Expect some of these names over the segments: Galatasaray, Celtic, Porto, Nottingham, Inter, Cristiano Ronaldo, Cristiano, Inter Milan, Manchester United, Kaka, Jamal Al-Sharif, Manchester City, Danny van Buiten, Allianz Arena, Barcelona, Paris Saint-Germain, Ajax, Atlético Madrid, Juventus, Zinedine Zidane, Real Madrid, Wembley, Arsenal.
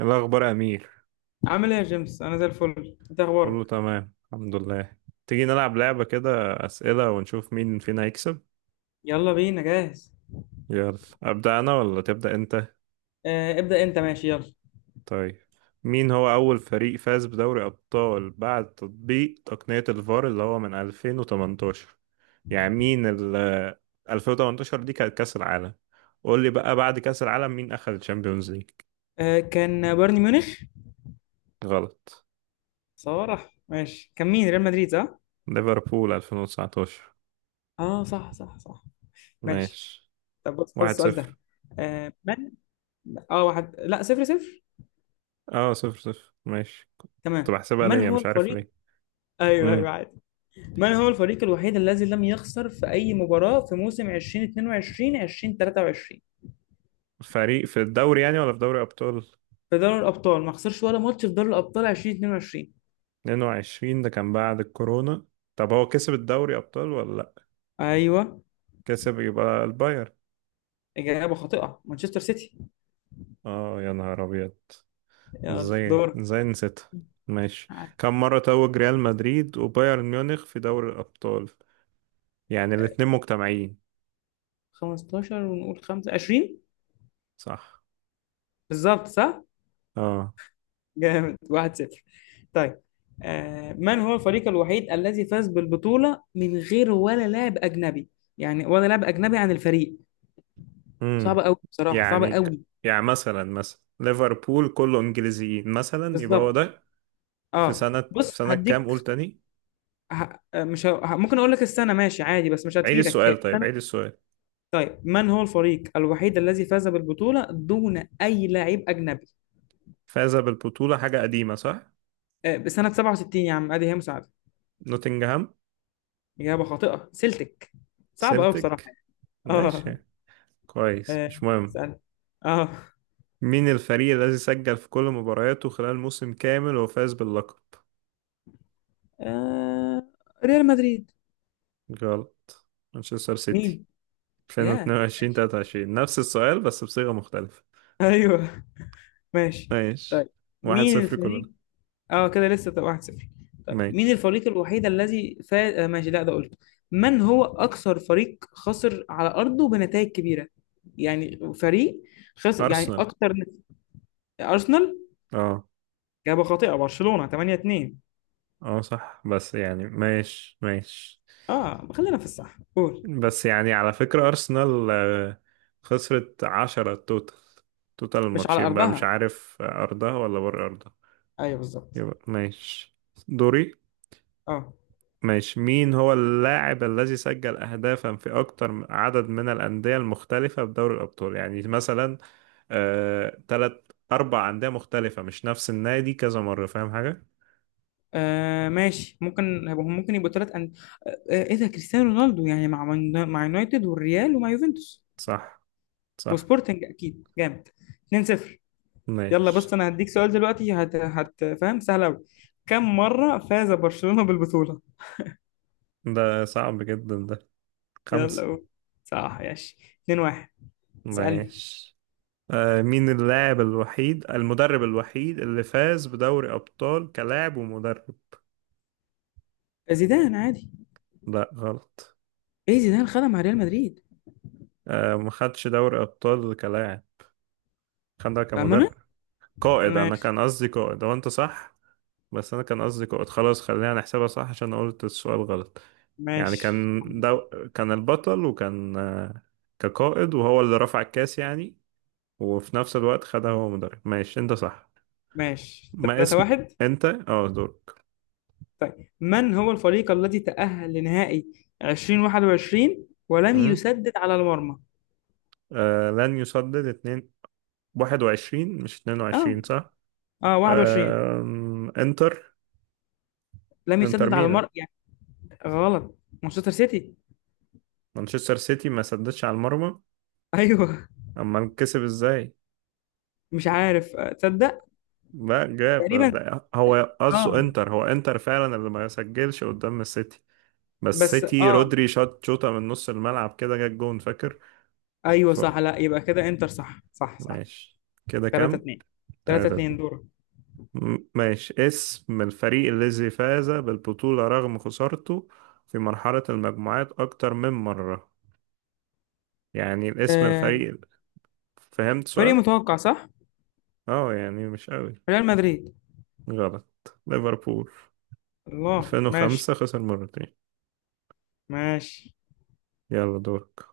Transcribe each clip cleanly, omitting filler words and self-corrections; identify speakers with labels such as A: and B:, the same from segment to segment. A: إيه الأخبار يا أمير؟
B: عامل ايه يا جيمس، انا زي الفل. انت اخبارك؟
A: كله تمام الحمد لله. تيجي نلعب لعبة كده، أسئلة ونشوف مين فينا هيكسب.
B: يلا بينا، جاهز.
A: يلا أبدأ أنا ولا تبدأ أنت؟
B: ابدأ انت، ماشي. يلا،
A: طيب، مين هو أول فريق فاز بدوري أبطال بعد تطبيق تقنية الفار، اللي هو من 2018؟ يعني مين ال 2018 دي كانت كأس العالم، قول لي بقى بعد كأس العالم مين أخذ الشامبيونز ليج؟
B: كان بايرن ميونخ.
A: غلط.
B: صراحة ماشي، كان مين؟ ريال مدريد، صح.
A: ليفربول 2019.
B: اه، صح صح صح. ماشي.
A: ماشي.
B: طب بص، خد
A: واحد
B: السؤال ده.
A: صفر.
B: آه من اه، واحد، لا، صفر صفر.
A: اه صفر صفر ماشي. كنت
B: تمام.
A: بحسبها
B: من
A: ليا،
B: هو
A: مش عارف
B: الفريق؟
A: ليه.
B: ايوه ايوه،
A: امم
B: عادي. من هو الفريق الوحيد الذي لم يخسر في اي مباراة في موسم 2022 2023؟
A: فريق في الدوري يعني ولا في دوري ابطال؟
B: في دوري الابطال ما خسرش ولا ماتش في دوري الابطال 2022.
A: 22 ده كان بعد الكورونا، طب هو كسب الدوري ابطال ولا لا؟
B: ايوه.
A: كسب، يبقى الباير.
B: اجابة خاطئة، مانشستر سيتي.
A: اه يا نهار ابيض.
B: يلا
A: ازاي
B: دور.
A: ازاي نسيتها. ماشي. كم مرة توج ريال مدريد وبايرن ميونخ في دوري الابطال؟ يعني الاتنين مجتمعين.
B: 15 ونقول 5، 20.
A: صح.
B: بالظبط، صح؟
A: اه.
B: جامد، 1-0. طيب، من هو الفريق الوحيد الذي فاز بالبطولة من غير ولا لاعب أجنبي؟ يعني ولا لاعب أجنبي عن الفريق.
A: امم
B: صعبة أوي بصراحة،
A: يعني
B: صعبة
A: ك...
B: أوي.
A: يعني مثلا، مثلا ليفربول كله انجليزيين مثلا، يبقى هو
B: بالظبط.
A: ده. في
B: اه
A: سنة في
B: بص
A: سنة كام؟
B: هديك.
A: قول تاني.
B: ه... آه، مش ه... ه- ممكن اقول لك السنه، ماشي عادي، بس مش
A: عيد
B: هتفيدك، هي
A: السؤال، طيب
B: سنه.
A: عيد السؤال.
B: طيب، من هو الفريق الوحيد الذي فاز بالبطوله دون اي لاعب اجنبي؟
A: فاز بالبطولة حاجة قديمة صح؟
B: بسنه 67، يا عم ادي هي مساعده.
A: نوتنجهام.
B: إجابة خاطئة، سلتك. صعبة أوي بصراحة.
A: سيلتيك.
B: آه،
A: ماشي، كويس،
B: آه،
A: مش مهم.
B: اسأل. آه،
A: مين الفريق الذي سجل في كل مبارياته خلال موسم كامل وفاز باللقب؟
B: آه، ريال مدريد.
A: غلط. مانشستر سيتي
B: مين؟ يا
A: 2022
B: ماشي.
A: 23، نفس السؤال بس بصيغة مختلفة.
B: أيوه. ماشي.
A: ماشي.
B: طيب،
A: واحد
B: مين
A: صفر كلنا.
B: الفريق؟ كده لسه، طب 1-0. طيب، مين
A: ماشي.
B: الفريق الوحيد الذي فاز؟ ماشي، لا ده قلته. من هو أكثر فريق خسر على أرضه بنتائج كبيرة؟ يعني فريق خسر يعني
A: أرسنال.
B: أكثر. أرسنال.
A: اه.
B: إجابة خاطئة، برشلونة 8-2.
A: اه صح، بس يعني ماشي ماشي.
B: خلينا في الصح، قول.
A: بس يعني على فكرة أرسنال خسرت 10 توتال، توتال
B: مش على
A: الماتشين بقى مش
B: أرضها.
A: عارف أرضها ولا بره أرضها.
B: ايوه، بالظبط.
A: يبقى ماشي. دوري.
B: اه.
A: ماشي. مين هو اللاعب الذي سجل أهدافا في أكتر عدد من الأندية المختلفة بدوري الأبطال؟ يعني مثلا تلات أربع أندية مختلفة، مش نفس النادي كذا مرة. فاهم حاجة؟
B: ماشي، ممكن يبقوا ثلاث أن... آه، آه، ايه ده، كريستيانو رونالدو. يعني مع مع يونايتد والريال ومع يوفنتوس
A: صح. صح.
B: وسبورتنج اكيد، جامد. 2-0. يلا، بس
A: ماشي.
B: انا هديك سؤال دلوقتي، هت هت فاهم، سهل قوي. كم مرة فاز برشلونة بالبطولة؟
A: ده صعب جدا ده.
B: يلا
A: خمسة.
B: قول. صح، ماشي. 2-1. اسألني.
A: ماشي. مين اللاعب الوحيد، المدرب الوحيد اللي فاز بدوري أبطال كلاعب ومدرب؟
B: زيدان، عادي.
A: لا غلط.
B: ايه زيدان خدها مع ريال مدريد.
A: ما خدش دوري أبطال كلاعب، خدها
B: بأمانة.
A: كمدرب. قائد، أنا
B: ماشي.
A: كان قصدي قائد، هو أنت صح. بس أنا كان قصدي قائد، خلاص خلينا نحسبها صح عشان أنا قلت السؤال غلط. يعني
B: ماشي.
A: كان البطل، وكان كقائد وهو اللي رفع الكاس يعني، وفي نفس الوقت خدها هو مدرب. ماشي أنت صح.
B: ماشي.
A: ما اسم.
B: 3-1.
A: أنت اه دورك.
B: طيب، من هو الفريق الذي تأهل لنهائي 2021 ولم
A: مم.
B: يسدد على المرمى؟
A: آه لن يسدد. 2-2. 21 مش
B: اه.
A: 22 صح؟
B: اه، 21.
A: انتر.
B: لم
A: انتر
B: يسدد على
A: ميلان.
B: المرمى يعني. غلط، مانشستر سيتي.
A: مانشستر سيتي ما سددش على المرمى؟
B: ايوه.
A: اما كسب ازاي.
B: مش عارف، تصدق.
A: لا
B: تقريبا.
A: هو قصده
B: اه.
A: انتر، هو انتر فعلا اللي ما سجلش قدام السيتي. بس
B: بس
A: سيتي
B: اه،
A: رودري شاط شوطة من نص الملعب كده، جت جون، فاكر؟
B: ايوه
A: ف...
B: صح، لا يبقى كده انتر، صح صح صح.
A: ماشي. كده
B: 3
A: كام؟
B: 2. 3
A: تلاتة اتنين.
B: 2، دورك.
A: ماشي. اسم الفريق الذي فاز بالبطولة رغم خسارته في مرحلة المجموعات أكتر من مرة. يعني الاسم
B: آه،
A: الفريق. فهمت
B: فريق
A: سؤال؟
B: متوقع صح؟
A: اه يعني مش قوي.
B: ريال مدريد.
A: غلط. ليفربول
B: الله
A: 2005،
B: ماشي.
A: خسر مرتين.
B: ماشي.
A: يلا دورك.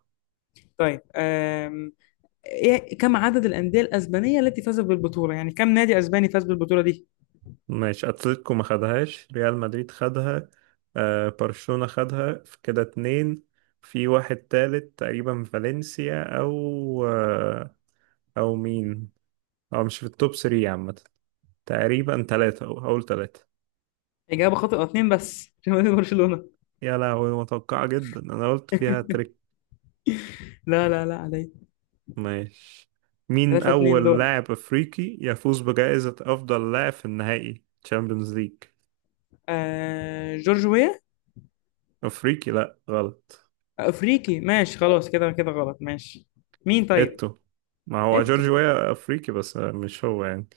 B: طيب، إيه، كم عدد الأندية الأسبانية التي فازت بالبطولة؟ يعني كم نادي أسباني فاز بالبطولة دي؟
A: ماشي اتلتيكو ما خدهاش، ريال مدريد خدها، آه برشلونة خدها، في كده اتنين. في واحد تالت تقريبا، فالنسيا او آه او مين او مش في التوب 3 عامة. تقريبا تلاتة، او اول تلاتة.
B: إجابة خاطئة، اتنين بس عشان نادي برشلونة
A: يا لهوي، متوقعة جدا انا قلت فيها.
B: لا لا لا علي.
A: ماشي. مين
B: ثلاثة اتنين،
A: أول
B: دور.
A: لاعب أفريقي يفوز بجائزة أفضل لاعب في النهائي تشامبيونز ليج؟
B: جورج ويا.
A: أفريقي، لأ غلط.
B: أفريقي، ماشي خلاص، كده كده غلط ماشي. مين طيب؟
A: إتو. ما هو
B: إيتو.
A: جورج ويا أفريقي بس مش هو يعني.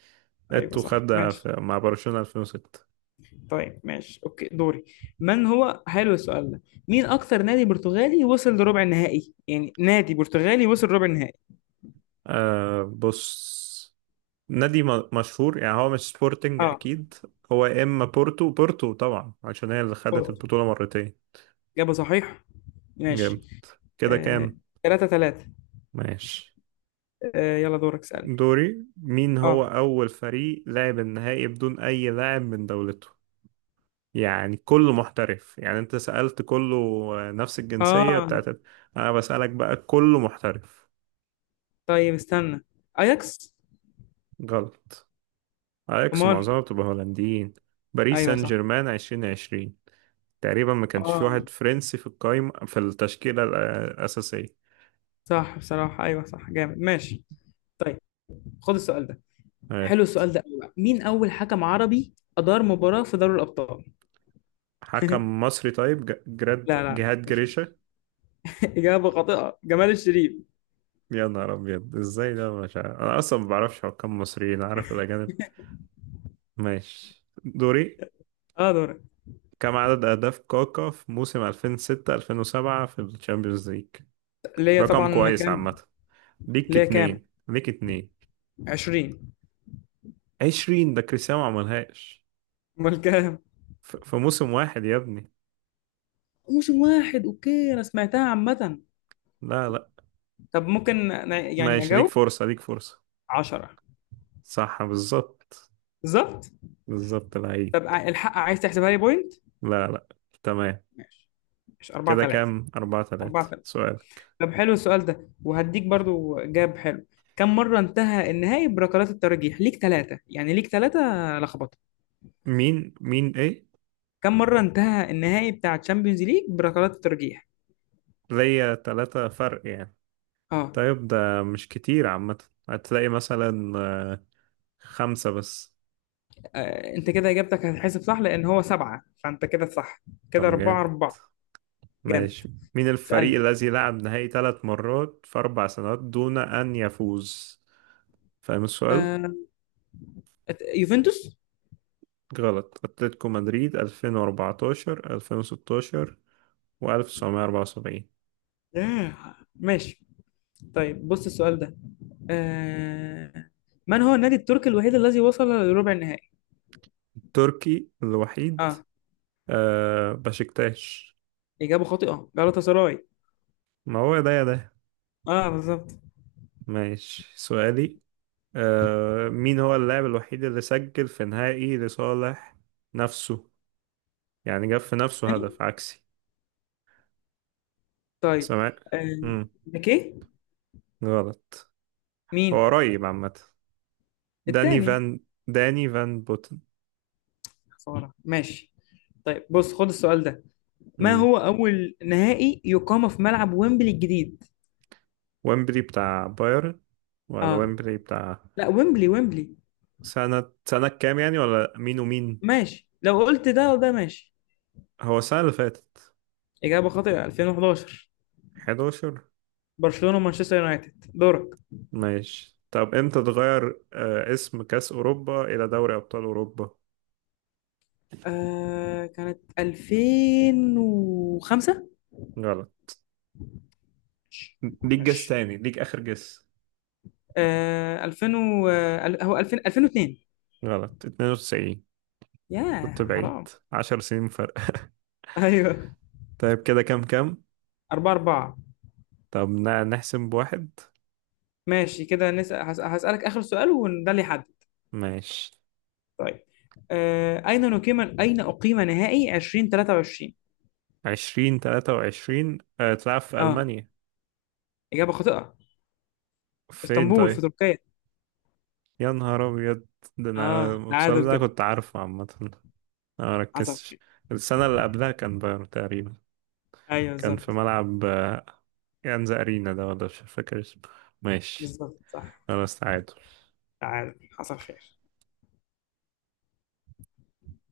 B: أيوة
A: إتو
B: صح،
A: خدها
B: ماشي.
A: في مع برشلونة 2006.
B: طيب ماشي، أوكي، دوري. من هو، حلو السؤال ده. مين أكثر نادي برتغالي وصل لربع النهائي؟ يعني نادي برتغالي وصل ربع النهائي.
A: آه بص، نادي مشهور يعني، هو مش سبورتنج أكيد. هو يا إما بورتو، بورتو طبعا عشان هي اللي خدت
B: اه،
A: البطولة مرتين.
B: إجابة صحيحة. ماشي.
A: جامد. كده
B: آه،
A: كام؟
B: تلاتة تلاتة.
A: ماشي.
B: يلا دورك، اسألني.
A: دوري. مين هو
B: اه.
A: أول فريق لعب النهائي بدون أي لاعب من دولته؟ يعني كله محترف. يعني أنت سألت كله نفس الجنسية
B: اه.
A: بتاعت، أنا بسألك بقى كله محترف.
B: طيب استنى. اياكس.
A: غلط. أياكس
B: امال؟
A: معظمها بتبقى هولنديين. باريس
B: ايوه
A: سان
B: صح.
A: جيرمان 2020، تقريبا ما كانش في
B: اه
A: واحد فرنسي في القايمة، في التشكيلة الأساسية.
B: صح بصراحة، ايوه صح، جامد ماشي. طيب، خد السؤال ده.
A: آه،
B: حلو السؤال ده أوي بقى. مين اول حكم عربي ادار مباراة في دوري الابطال؟
A: حكم مصري؟ طيب جراد،
B: لا لا لا،
A: جهاد
B: مش مصر.
A: جريشة.
B: اجابة خاطئة، جمال الشريف.
A: يا نهار أبيض، إزاي ده مش عارف. أنا أصلا ما بعرفش حكام مصريين، عارف الأجانب. ماشي. دوري.
B: اه دورك.
A: كم عدد أهداف كاكا في موسم 2006 2007 في الشامبيونز ليج؟
B: ليا
A: رقم
B: طبعا،
A: كويس
B: كام؟
A: عامة. ليك
B: ليا كام؟
A: اتنين ليك اتنين
B: 20.
A: عشرين ده كريستيانو ما عملهاش
B: امال كام؟
A: في موسم واحد يا ابني.
B: موسم واحد، اوكي، انا سمعتها عامة.
A: لا لا.
B: طب ممكن أنا يعني
A: ماشي، ليك
B: أجاوب؟
A: فرصة ليك فرصة
B: 10.
A: صح بالظبط.
B: بالظبط.
A: بالظبط لعيب.
B: طب الحق عايز تحسبها لي بوينت.
A: لا لا. تمام.
B: ماشي. مش 4
A: كده
B: 3؟
A: كام؟ أربعة تلاتة.
B: 4 3.
A: سؤالك.
B: طب، حلو السؤال ده وهديك برضو جاب حلو. كم مرة انتهى النهائي بركلات الترجيح؟ ليك ثلاثة يعني، ليك ثلاثة. لخبطة.
A: مين ايه؟
B: كم مرة انتهى النهائي بتاع تشامبيونز ليج بركلات الترجيح؟
A: ليا تلاتة فرق يعني.
B: اه.
A: طيب ده مش كتير عامة، هتلاقي مثلا خمسة بس.
B: انت كده اجابتك هتحسب صح، لان هو سبعة، فانت كده صح. كده
A: طب
B: أربعة
A: جامد.
B: أربعة. جامد.
A: ماشي. مين الفريق
B: سألني.
A: الذي لعب نهائي ثلاث مرات في أربع سنوات دون أن يفوز؟ فاهم السؤال؟
B: آه، يوفنتوس.
A: غلط. أتلتيكو مدريد 2014 2016 و1974.
B: ماشي. طيب بص السؤال ده. آه، من هو النادي التركي الوحيد الذي وصل لربع النهائي؟
A: تركي الوحيد؟
B: اه.
A: آه بشكتاش.
B: إجابة خاطئة، جالاتا سراي.
A: ما هو ده يا ده.
B: اه بالظبط.
A: ماشي. سؤالي. آه مين هو اللاعب الوحيد اللي سجل في نهائي لصالح نفسه؟ يعني جاب في نفسه
B: تاني؟
A: هدف عكسي.
B: طيب.
A: سمع؟
B: آه،
A: مم.
B: بيكيه.
A: غلط.
B: مين؟
A: هو قريب عامة. داني
B: التاني.
A: فان، داني فان بوتن.
B: خسارة، ماشي. طيب بص، خد السؤال ده. ما
A: مم.
B: هو أول نهائي يقام في ملعب ويمبلي الجديد؟
A: ويمبلي بتاع بايرن، ولا
B: اه.
A: ويمبلي بتاع؟
B: لا، ويمبلي ويمبلي.
A: سنة كام يعني، ولا مين ومين؟
B: ماشي، لو قلت ده وده ماشي.
A: هو السنة اللي فاتت.
B: إجابة خاطئة، 2011.
A: 11.
B: برشلونة ومانشستر يونايتد. دورك.
A: ماشي. طب امتى اتغير اسم كأس أوروبا إلى دوري أبطال أوروبا؟
B: كانت 2005.
A: غلط. ليك جس
B: ماشي.
A: تاني، ليك آخر جس.
B: آه 2000 و... آه، هو 2000 2002.
A: غلط، 92. كنت
B: ياه،
A: بعيد،
B: حرام.
A: 10 سنين فرق.
B: ايوه.
A: طيب كده كام؟
B: 4 4.
A: طب نحسب بواحد.
B: ماشي، كده نسأل، هسألك آخر سؤال وده اللي يحدد.
A: ماشي.
B: طيب، أين أقيم نهائي 2023؟
A: 2023، تلعب في
B: اه.
A: ألمانيا.
B: إجابة خاطئة.
A: فين
B: اسطنبول، في
A: طيب؟
B: تركيا.
A: يا نهار أبيض. ده أنا
B: اه،
A: الماتشات
B: تعادل
A: ده
B: كده.
A: كنت عارفه عامة، أنا
B: حصل
A: مركزتش.
B: خير.
A: السنة اللي قبلها كان بايرن تقريبا،
B: ايوه
A: كان
B: بالظبط.
A: في ملعب يانز أرينا ده، ولا مش فاكر اسمه. ماشي،
B: بالظبط صح.
A: خلاص تعادل.
B: تعادل، حصل خير.